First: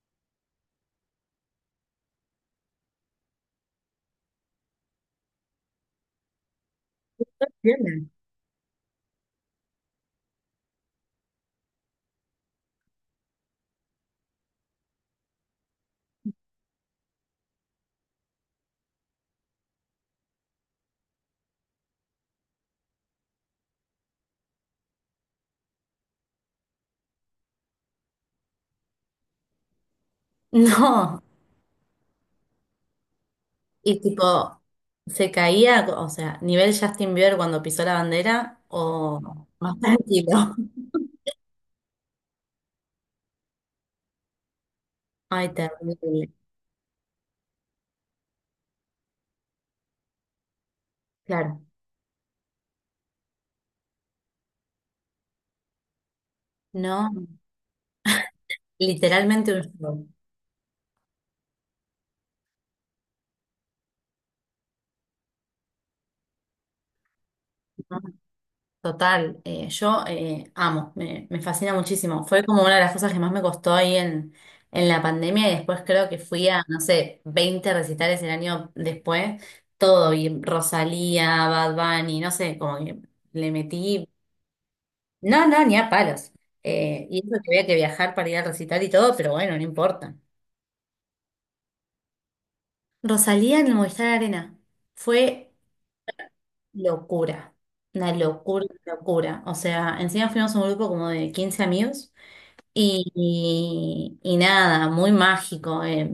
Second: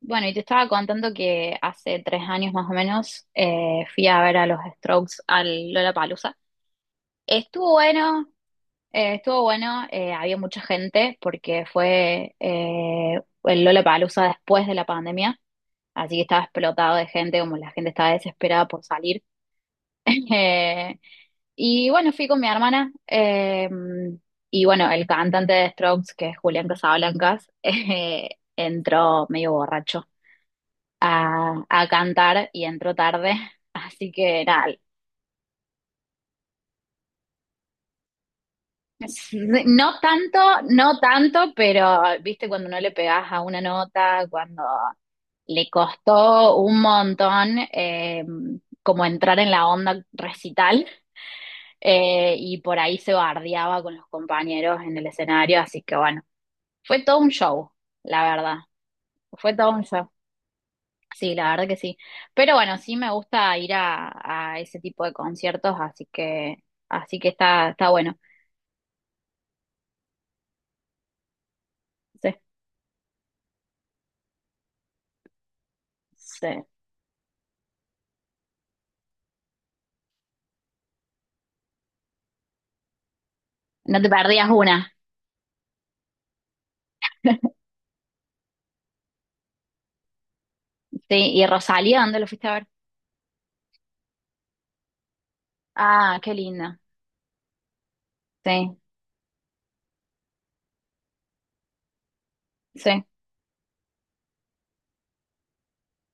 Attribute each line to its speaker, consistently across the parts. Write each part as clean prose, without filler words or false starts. Speaker 1: Bueno, y te estaba contando que hace 3 años más o menos fui a ver a los Strokes al Lollapalooza. Estuvo
Speaker 2: Bien.
Speaker 1: bueno, estuvo bueno, había mucha gente porque fue el Lollapalooza después de la pandemia, así que estaba explotado de gente, como la gente estaba desesperada por salir. Eh, y bueno, fui con mi hermana y bueno, el cantante de Strokes, que es Julián Casablancas, entró medio borracho
Speaker 2: No.
Speaker 1: a cantar y entró tarde.
Speaker 2: Y
Speaker 1: Así que
Speaker 2: tipo,
Speaker 1: nada,
Speaker 2: se caía, o sea, nivel Justin Bieber cuando pisó la bandera o más
Speaker 1: no tanto,
Speaker 2: tranquilo.
Speaker 1: no tanto, pero viste cuando no le pegás a una nota, cuando
Speaker 2: Ay,
Speaker 1: le
Speaker 2: terrible.
Speaker 1: costó un montón como entrar en la onda recital.
Speaker 2: Claro.
Speaker 1: Eh, y por ahí se bardeaba con los compañeros en el escenario, así que bueno, fue
Speaker 2: No,
Speaker 1: todo un show, la verdad,
Speaker 2: literalmente
Speaker 1: fue
Speaker 2: un
Speaker 1: todo un
Speaker 2: show.
Speaker 1: show. Sí, la verdad que sí. Pero bueno, sí me gusta ir a ese tipo de conciertos, así que está, está
Speaker 2: ¿No?
Speaker 1: bueno.
Speaker 2: Total. Yo amo, me fascina muchísimo.
Speaker 1: Sí,
Speaker 2: Fue como una de las cosas que más me costó en la pandemia y después creo que fui a,
Speaker 1: sí.
Speaker 2: no sé, 20 recitales el año después. Todo y Rosalía, Bad Bunny, no sé, como que le
Speaker 1: No
Speaker 2: metí.
Speaker 1: te perdías una.
Speaker 2: No, no, ni a palos. Y eso que había que viajar para ir al recital y todo, pero bueno, no importa.
Speaker 1: Sí, ¿y Rosalía dónde lo fuiste a ver?
Speaker 2: Rosalía en el Movistar Arena fue
Speaker 1: Ah, qué linda.
Speaker 2: locura, una locura,
Speaker 1: Sí,
Speaker 2: una locura. O sea, encima fuimos un grupo como de 15 amigos
Speaker 1: sí,
Speaker 2: y nada, muy mágico. Eh.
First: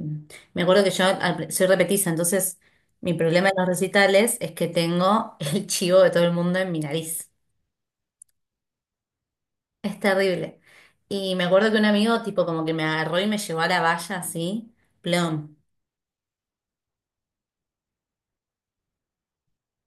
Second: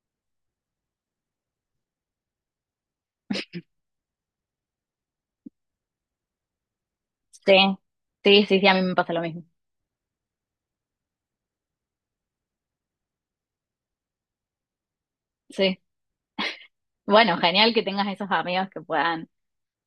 Speaker 2: Me acuerdo que yo al soy repetiza, entonces mi problema en los recitales es que tengo el chivo de todo el mundo en mi nariz.
Speaker 1: sí. Sí, sí, sí, a mí me pasa lo mismo.
Speaker 2: Es terrible. Y me acuerdo que un amigo tipo como que me agarró y me llevó a la valla así, plom.
Speaker 1: Sí. Bueno, genial que tengas esos amigos que puedan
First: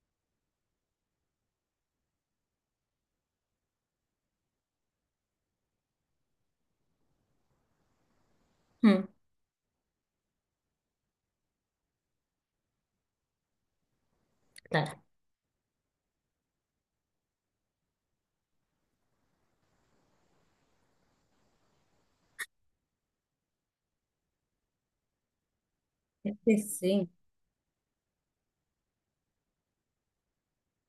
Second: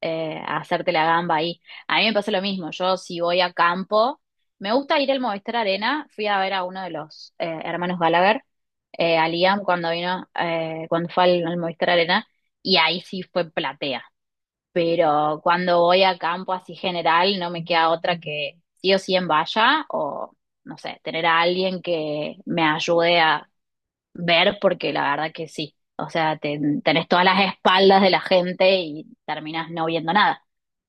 Speaker 1: a hacerte la gamba ahí. A mí me pasa lo mismo, yo si voy a campo, me gusta ir al Movistar Arena, fui a ver a uno de los hermanos Gallagher,
Speaker 2: Mm.
Speaker 1: a Liam cuando vino, cuando fue al Movistar Arena, y ahí sí fue platea.
Speaker 2: Claro.
Speaker 1: Pero cuando voy a campo así general, no me queda otra que sí o sí en valla o, no sé, tener a alguien que me ayude a ver, porque la verdad que sí. O sea,
Speaker 2: Este
Speaker 1: tenés
Speaker 2: sí.
Speaker 1: todas las espaldas de la gente y terminás no viendo nada.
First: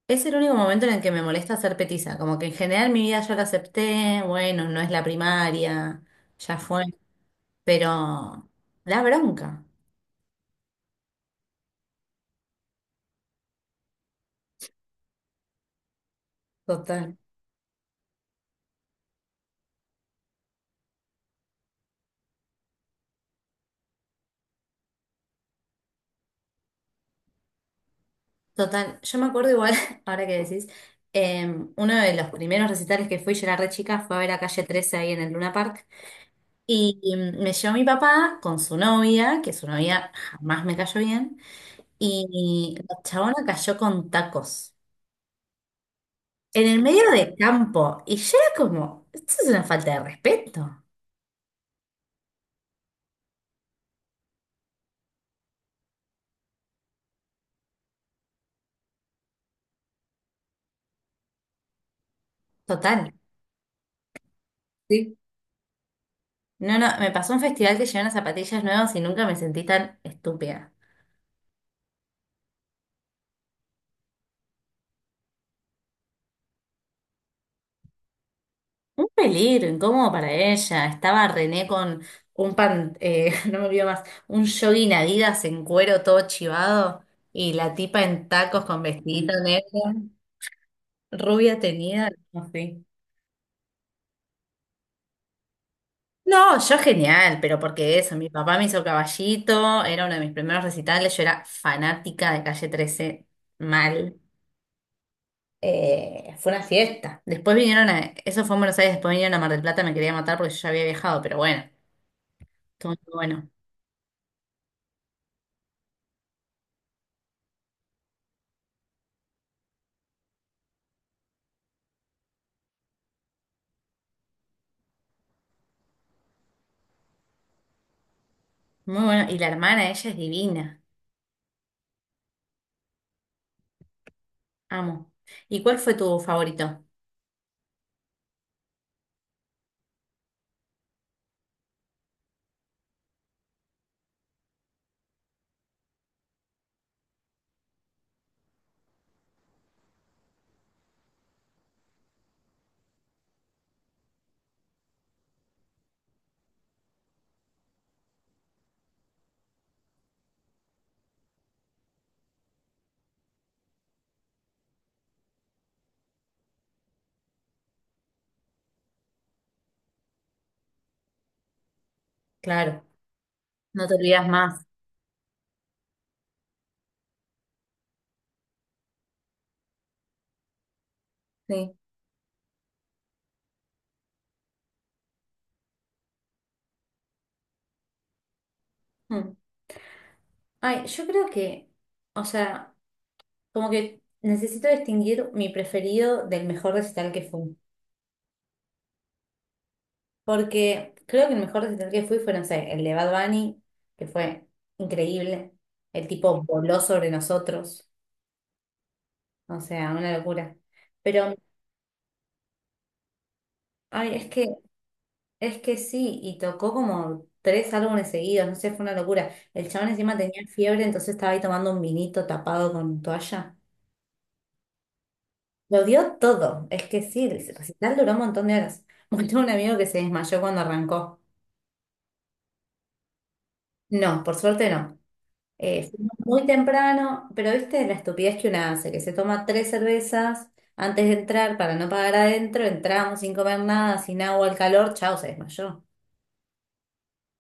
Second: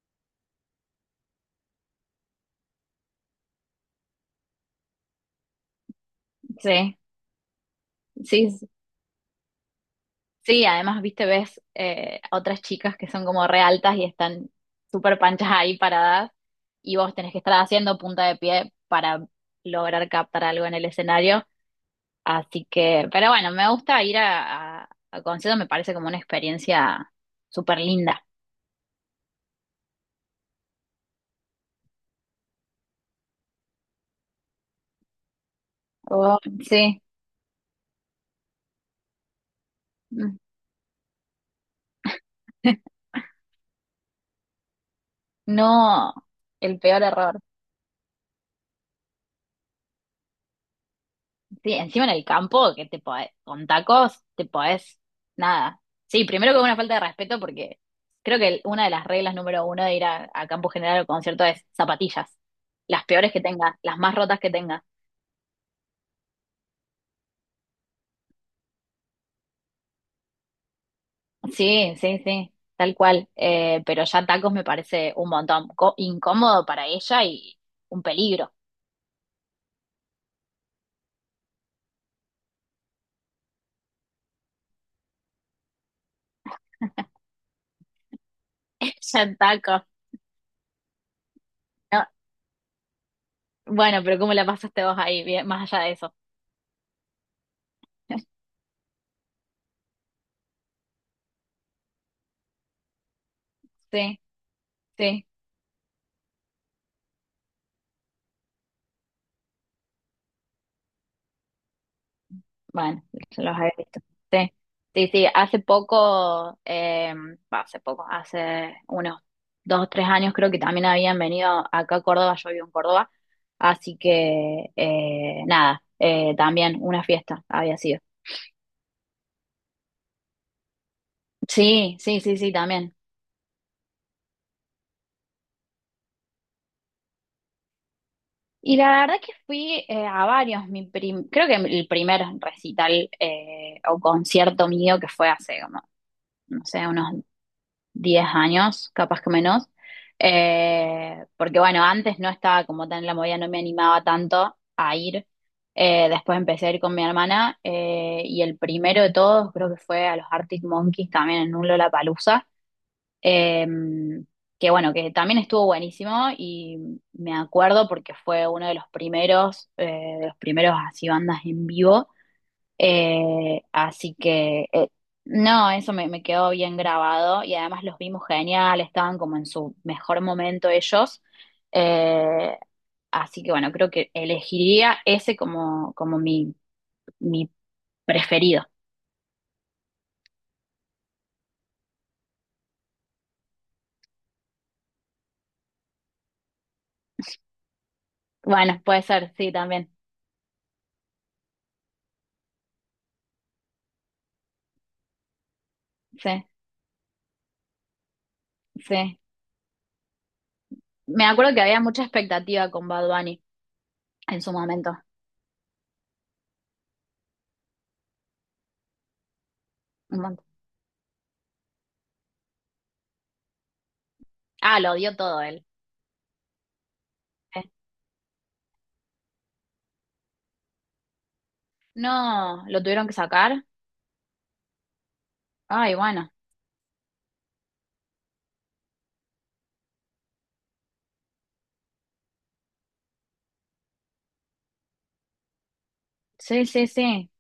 Speaker 2: Es el único momento en el que me molesta ser petiza, como que en general mi vida yo la acepté, bueno, no es la primaria, ya fue,
Speaker 1: Sí,
Speaker 2: pero
Speaker 1: sí,
Speaker 2: la bronca.
Speaker 1: sí, además, viste, ves a otras chicas que son como re altas y están súper panchas ahí paradas y vos
Speaker 2: Total.
Speaker 1: tenés que estar haciendo punta de pie para lograr captar algo en el escenario. Así que, pero bueno, me gusta ir a conciertos, me parece como una experiencia súper linda.
Speaker 2: Total, yo me acuerdo igual, ahora que decís, eh, uno de los primeros recitales que fui, yo era re chica, fue a ver a Calle trece ahí en el Luna Park.
Speaker 1: Oh,
Speaker 2: Y
Speaker 1: sí,
Speaker 2: y me llevó mi papá con su novia, que su novia jamás me cayó bien, y la chabona cayó con tacos
Speaker 1: no,
Speaker 2: en
Speaker 1: el
Speaker 2: el
Speaker 1: peor
Speaker 2: medio del
Speaker 1: error.
Speaker 2: campo. Y yo era como, esto es una falta de respeto,
Speaker 1: Sí, encima en el campo, con tacos, te podés, nada. Sí, primero que una falta de respeto, porque creo que una de las reglas número uno de ir a campo general o concierto es zapatillas. Las
Speaker 2: total.
Speaker 1: peores que tengas, las más rotas que tengas.
Speaker 2: Sí. No, no, me pasó un festival que llevaron zapatillas nuevas y nunca me sentí tan estúpida.
Speaker 1: Sí, sí, sí, tal cual. Pero ya tacos me parece un montón. Incómodo para ella y un peligro.
Speaker 2: Un peligro, incómodo para ella. Estaba René con un pan, no me olvido más, un jogging Adidas en cuero todo chivado y la tipa en tacos con
Speaker 1: Ya
Speaker 2: vestidito
Speaker 1: en
Speaker 2: negro.
Speaker 1: tacos.
Speaker 2: Rubia
Speaker 1: No,
Speaker 2: tenía. Así.
Speaker 1: bueno, pero ¿cómo la pasaste vos ahí, bien, más allá de eso?
Speaker 2: No, yo genial, pero porque eso, mi papá me hizo Caballito, era uno de mis primeros recitales, yo era fanática de Calle trece, mal.
Speaker 1: Sí, sí.
Speaker 2: Fue una fiesta. Después eso fue en Buenos Aires, después vinieron a Mar del Plata, me quería matar porque yo ya había viajado, pero bueno, todo
Speaker 1: Bueno,
Speaker 2: muy bueno,
Speaker 1: los he visto. Sí, sí, sí. Hace poco, va, hace poco, hace unos 2 o 3 años creo que también habían venido acá a Córdoba, yo vivo en Córdoba, así que nada, también una fiesta había sido.
Speaker 2: muy bueno. Y la hermana, ella es divina,
Speaker 1: Sí, sí, sí, sí, también.
Speaker 2: amo. ¿Y cuál fue tu favorito?
Speaker 1: Y la verdad que fui a varios, creo que el primer recital o concierto mío que fue hace como, no sé, unos 10 años, capaz que menos, porque bueno, antes no estaba como tan en la movida, no me animaba tanto a ir. Después empecé a ir con mi hermana y el primero de todos creo que fue a los Arctic Monkeys también en un Lollapalooza, eh, que bueno, que también estuvo buenísimo y me acuerdo porque fue uno de los primeros así bandas en vivo
Speaker 2: Claro, no te
Speaker 1: así
Speaker 2: olvidas más.
Speaker 1: que, no, eso me quedó bien grabado y además los vimos genial, estaban como en su mejor momento ellos.
Speaker 2: Sí.
Speaker 1: Eh, así que bueno, creo que elegiría ese como, como mi preferido.
Speaker 2: Mm. Ay, yo creo que, o sea... Como que necesito distinguir mi preferido del mejor recital que fui.
Speaker 1: Bueno, puede ser, sí, también.
Speaker 2: Porque creo que el mejor recital que fui fue, no sé, el de Bad Bunny, que fue increíble. El tipo
Speaker 1: Sí,
Speaker 2: voló sobre nosotros.
Speaker 1: sí.
Speaker 2: O sea, una locura.
Speaker 1: Me
Speaker 2: Pero,
Speaker 1: acuerdo que había mucha expectativa con Bad Bunny
Speaker 2: ay, es
Speaker 1: en
Speaker 2: que,
Speaker 1: su momento.
Speaker 2: es que sí, y tocó como tres álbumes seguidos, no sé, fue una locura. El chabón encima
Speaker 1: Un
Speaker 2: tenía
Speaker 1: montón.
Speaker 2: fiebre, entonces estaba ahí tomando un vinito tapado con toalla.
Speaker 1: Ah, lo dio todo él.
Speaker 2: Lo dio todo. Es que sí, el
Speaker 1: Eh,
Speaker 2: recital duró un montón de horas. Bueno, tengo un amigo que se desmayó cuando arrancó.
Speaker 1: No, lo tuvieron que sacar.
Speaker 2: No, por suerte no.
Speaker 1: Ay,
Speaker 2: Fuimos
Speaker 1: bueno.
Speaker 2: muy temprano, pero viste la estupidez que una hace, que se toma tres cervezas antes de entrar para no pagar adentro, entramos sin comer nada, sin agua, el calor, chao, se desmayó.
Speaker 1: Sí, sí, sí.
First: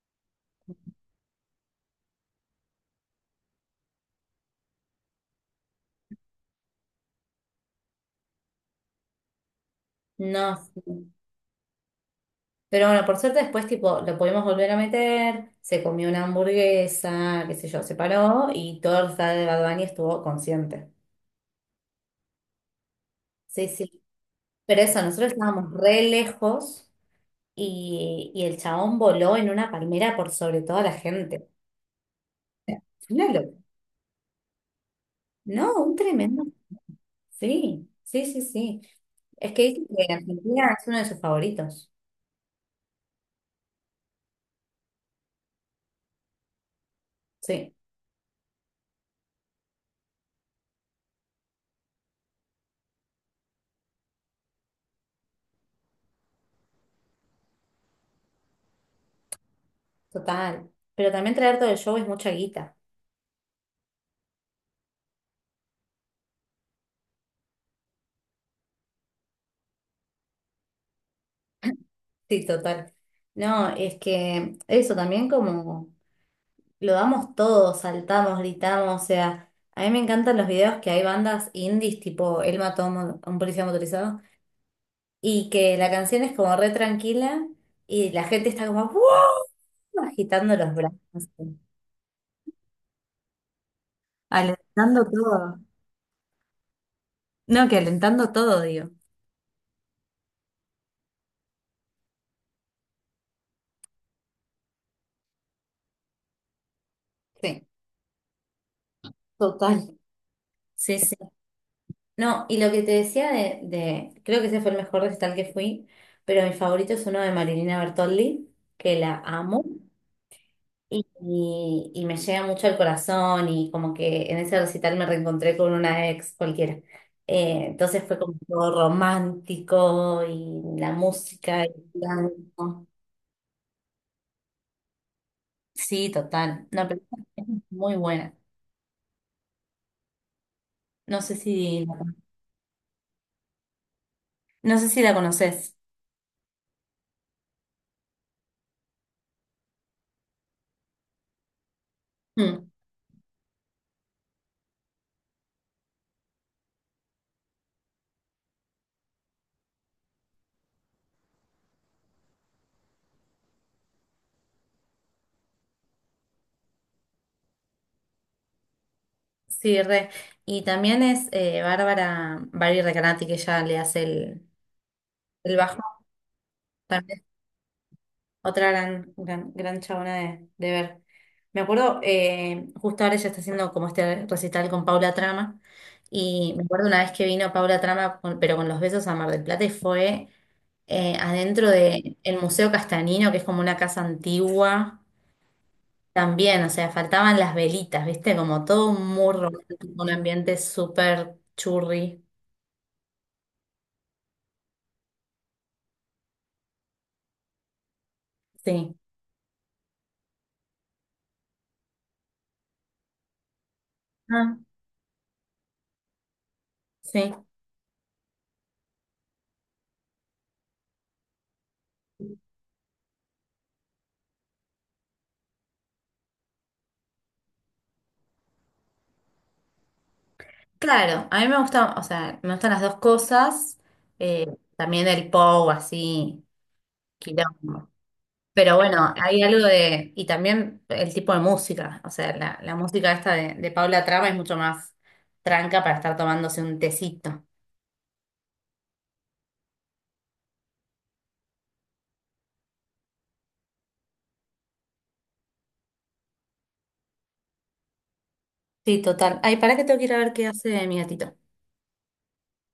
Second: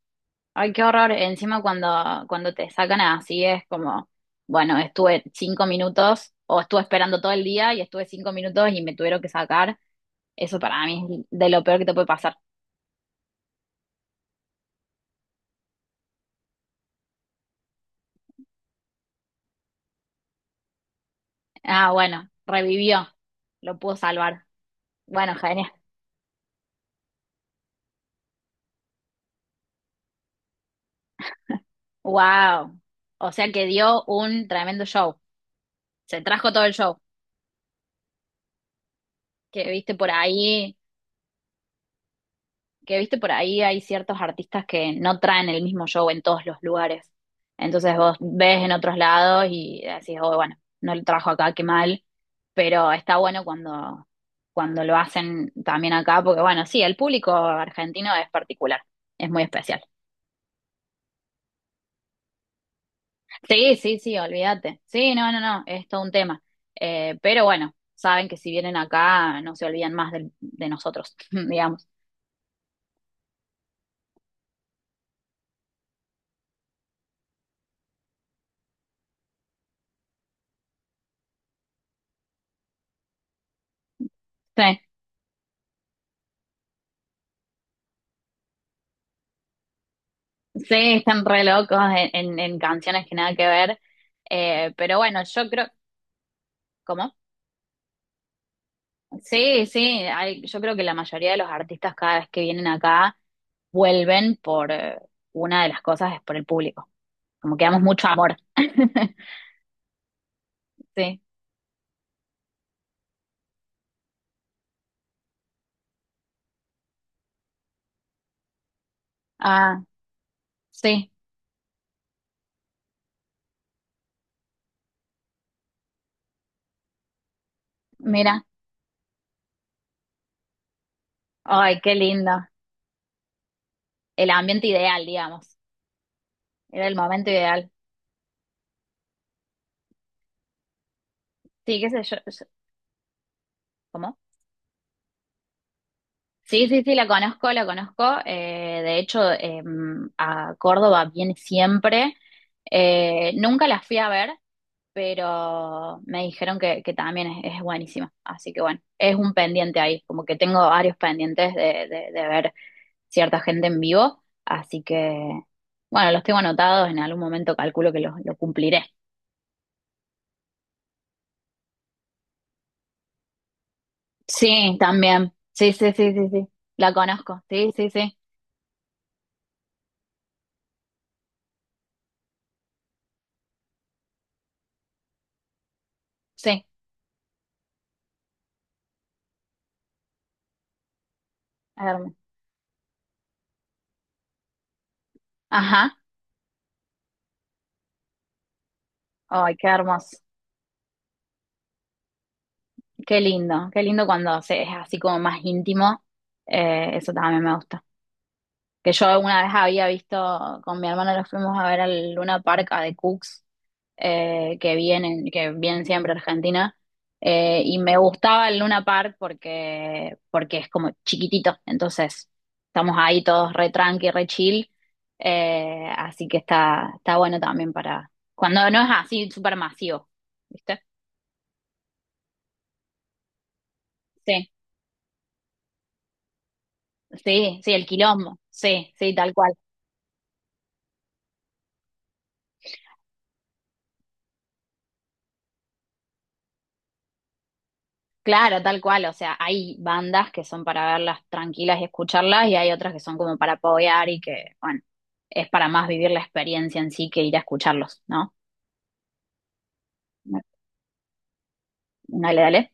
Speaker 1: Ay, qué horror. Encima cuando, cuando te sacan así es como, bueno, estuve 5 minutos o estuve esperando todo el día y estuve 5 minutos y me tuvieron que sacar.
Speaker 2: No,
Speaker 1: Eso para mí
Speaker 2: sí.
Speaker 1: es de lo peor que te puede pasar.
Speaker 2: Pero bueno, por suerte después tipo lo pudimos volver a meter, se comió una hamburguesa, qué sé yo, se paró y todo el estado de Bad Bunny estuvo consciente.
Speaker 1: Ah, bueno, revivió.
Speaker 2: Sí,
Speaker 1: Lo pudo
Speaker 2: sí.
Speaker 1: salvar.
Speaker 2: Pero eso, nosotros
Speaker 1: Bueno, genial.
Speaker 2: estábamos re lejos y el chabón voló en una palmera por sobre toda la gente.
Speaker 1: Wow.
Speaker 2: Una.
Speaker 1: O sea que dio un tremendo show.
Speaker 2: No, un
Speaker 1: Se
Speaker 2: tremendo.
Speaker 1: trajo todo el show
Speaker 2: Sí, sí, sí, sí. Es que
Speaker 1: que
Speaker 2: dicen
Speaker 1: viste por
Speaker 2: que Argentina
Speaker 1: ahí
Speaker 2: es uno de sus favoritos.
Speaker 1: que viste por ahí hay ciertos artistas que no traen el mismo show en todos los lugares.
Speaker 2: Sí,
Speaker 1: Entonces vos ves en otros lados y decís, oh, bueno, no lo trajo acá, qué mal, pero está bueno cuando, cuando lo hacen también acá, porque bueno, sí, el público argentino es particular, es muy especial.
Speaker 2: total. Pero también traer todo el show es mucha guita.
Speaker 1: Sí, sí, sí, olvídate. Sí, no, no, no, es todo un tema. Pero bueno, saben que si vienen acá no se olvidan más de, nosotros, digamos.
Speaker 2: Sí, total. No, es que eso también como lo damos todo, saltamos, gritamos, o sea, a mí me encantan los videos que hay bandas indies tipo Él mató a un a un policía motorizado
Speaker 1: Sí.
Speaker 2: y que la canción es como re tranquila y la gente está como ¡wow! Agitando los
Speaker 1: Sí, están
Speaker 2: brazos,
Speaker 1: re locos en, en canciones que nada que ver. Pero
Speaker 2: alentando
Speaker 1: bueno, yo
Speaker 2: todo.
Speaker 1: creo, ¿cómo?
Speaker 2: No, que alentando todo, digo.
Speaker 1: Sí, sí, yo creo que la mayoría de los artistas cada vez que vienen acá vuelven por una de las cosas es por el público. Como que
Speaker 2: Sí,
Speaker 1: damos mucho amor.
Speaker 2: total. Sí, sí.
Speaker 1: Sí.
Speaker 2: No, y lo que te decía creo que ese fue el mejor recital que fui, pero mi favorito es uno de Marilina Bertoldi, que la amo
Speaker 1: Ah,
Speaker 2: y,
Speaker 1: sí,
Speaker 2: y- y me llega mucho al corazón y como que en ese recital me reencontré con una ex cualquiera. Entonces fue como
Speaker 1: mira.
Speaker 2: todo romántico y la música y
Speaker 1: Ay, qué
Speaker 2: el
Speaker 1: lindo.
Speaker 2: canto.
Speaker 1: El ambiente ideal, digamos.
Speaker 2: Sí, total. No,
Speaker 1: Era el
Speaker 2: pero
Speaker 1: momento
Speaker 2: es
Speaker 1: ideal.
Speaker 2: muy buena. No sé
Speaker 1: Sí,
Speaker 2: si,
Speaker 1: qué sé yo. Yo- ¿Cómo?
Speaker 2: no sé si la conoces.
Speaker 1: Sí, sí, sí, la conozco, la conozco. De hecho, a Córdoba viene siempre.
Speaker 2: Mm.
Speaker 1: Nunca la fui a ver, pero me dijeron que también es buenísima. Así que bueno, es un pendiente ahí, como que tengo varios pendientes de, de ver cierta gente en vivo. Así que bueno, los tengo anotados, en algún momento calculo que los lo cumpliré.
Speaker 2: Sí, re. Y también es Bárbara, Barbie Recanati, que ella le hace
Speaker 1: Sí, también.
Speaker 2: el
Speaker 1: Sí,
Speaker 2: bajo.
Speaker 1: sí, sí, sí, sí. La
Speaker 2: También es
Speaker 1: conozco. Sí, sí, sí.
Speaker 2: otra gran, gran, gran chabona de ver. Me acuerdo, justo ahora ella está haciendo como este recital con Paula Trama. Y me
Speaker 1: Sí,
Speaker 2: acuerdo una vez que vino Paula Trama, pero con los besos a Mar del Plata, y fue adentro
Speaker 1: es hermoso.
Speaker 2: del Museo Castanino, que es como una casa antigua.
Speaker 1: Ajá.
Speaker 2: También, o sea, faltaban las velitas, ¿viste? Como todo muy
Speaker 1: Ay, qué
Speaker 2: romántico, un
Speaker 1: hermoso.
Speaker 2: ambiente súper churri.
Speaker 1: Qué lindo cuando se, es así como más íntimo. Eso también me gusta. Que
Speaker 2: Sí.
Speaker 1: yo una vez había visto, con mi hermano los fuimos a ver al Luna Park de Cooks,
Speaker 2: Ah,
Speaker 1: que vienen siempre a Argentina.
Speaker 2: sí,
Speaker 1: Y me gustaba el Luna Park porque, porque es como chiquitito. Entonces, estamos ahí todos re tranqui, re chill. Así que está, está bueno también para cuando no es así súper masivo, ¿viste?
Speaker 2: claro, a mí me gusta, o sea, me gustan las dos cosas, eh, también el pop así,
Speaker 1: Sí, sí, el
Speaker 2: quilombo,
Speaker 1: quilombo,
Speaker 2: pero
Speaker 1: sí,
Speaker 2: bueno,
Speaker 1: sí, tal
Speaker 2: hay
Speaker 1: cual.
Speaker 2: algo de, y también el tipo de música, o sea, la música esta de Paula Traba es mucho más tranca para estar tomándose un tecito.
Speaker 1: Claro, tal cual. O sea, hay bandas que son para verlas tranquilas y escucharlas, y hay otras que son como para apoyar y que, bueno, es para más vivir la experiencia en sí que ir a escucharlos, ¿no?
Speaker 2: Sí, total. Ay, para que tengo que ir a ver qué hace mi gatito.
Speaker 1: Dale, dale.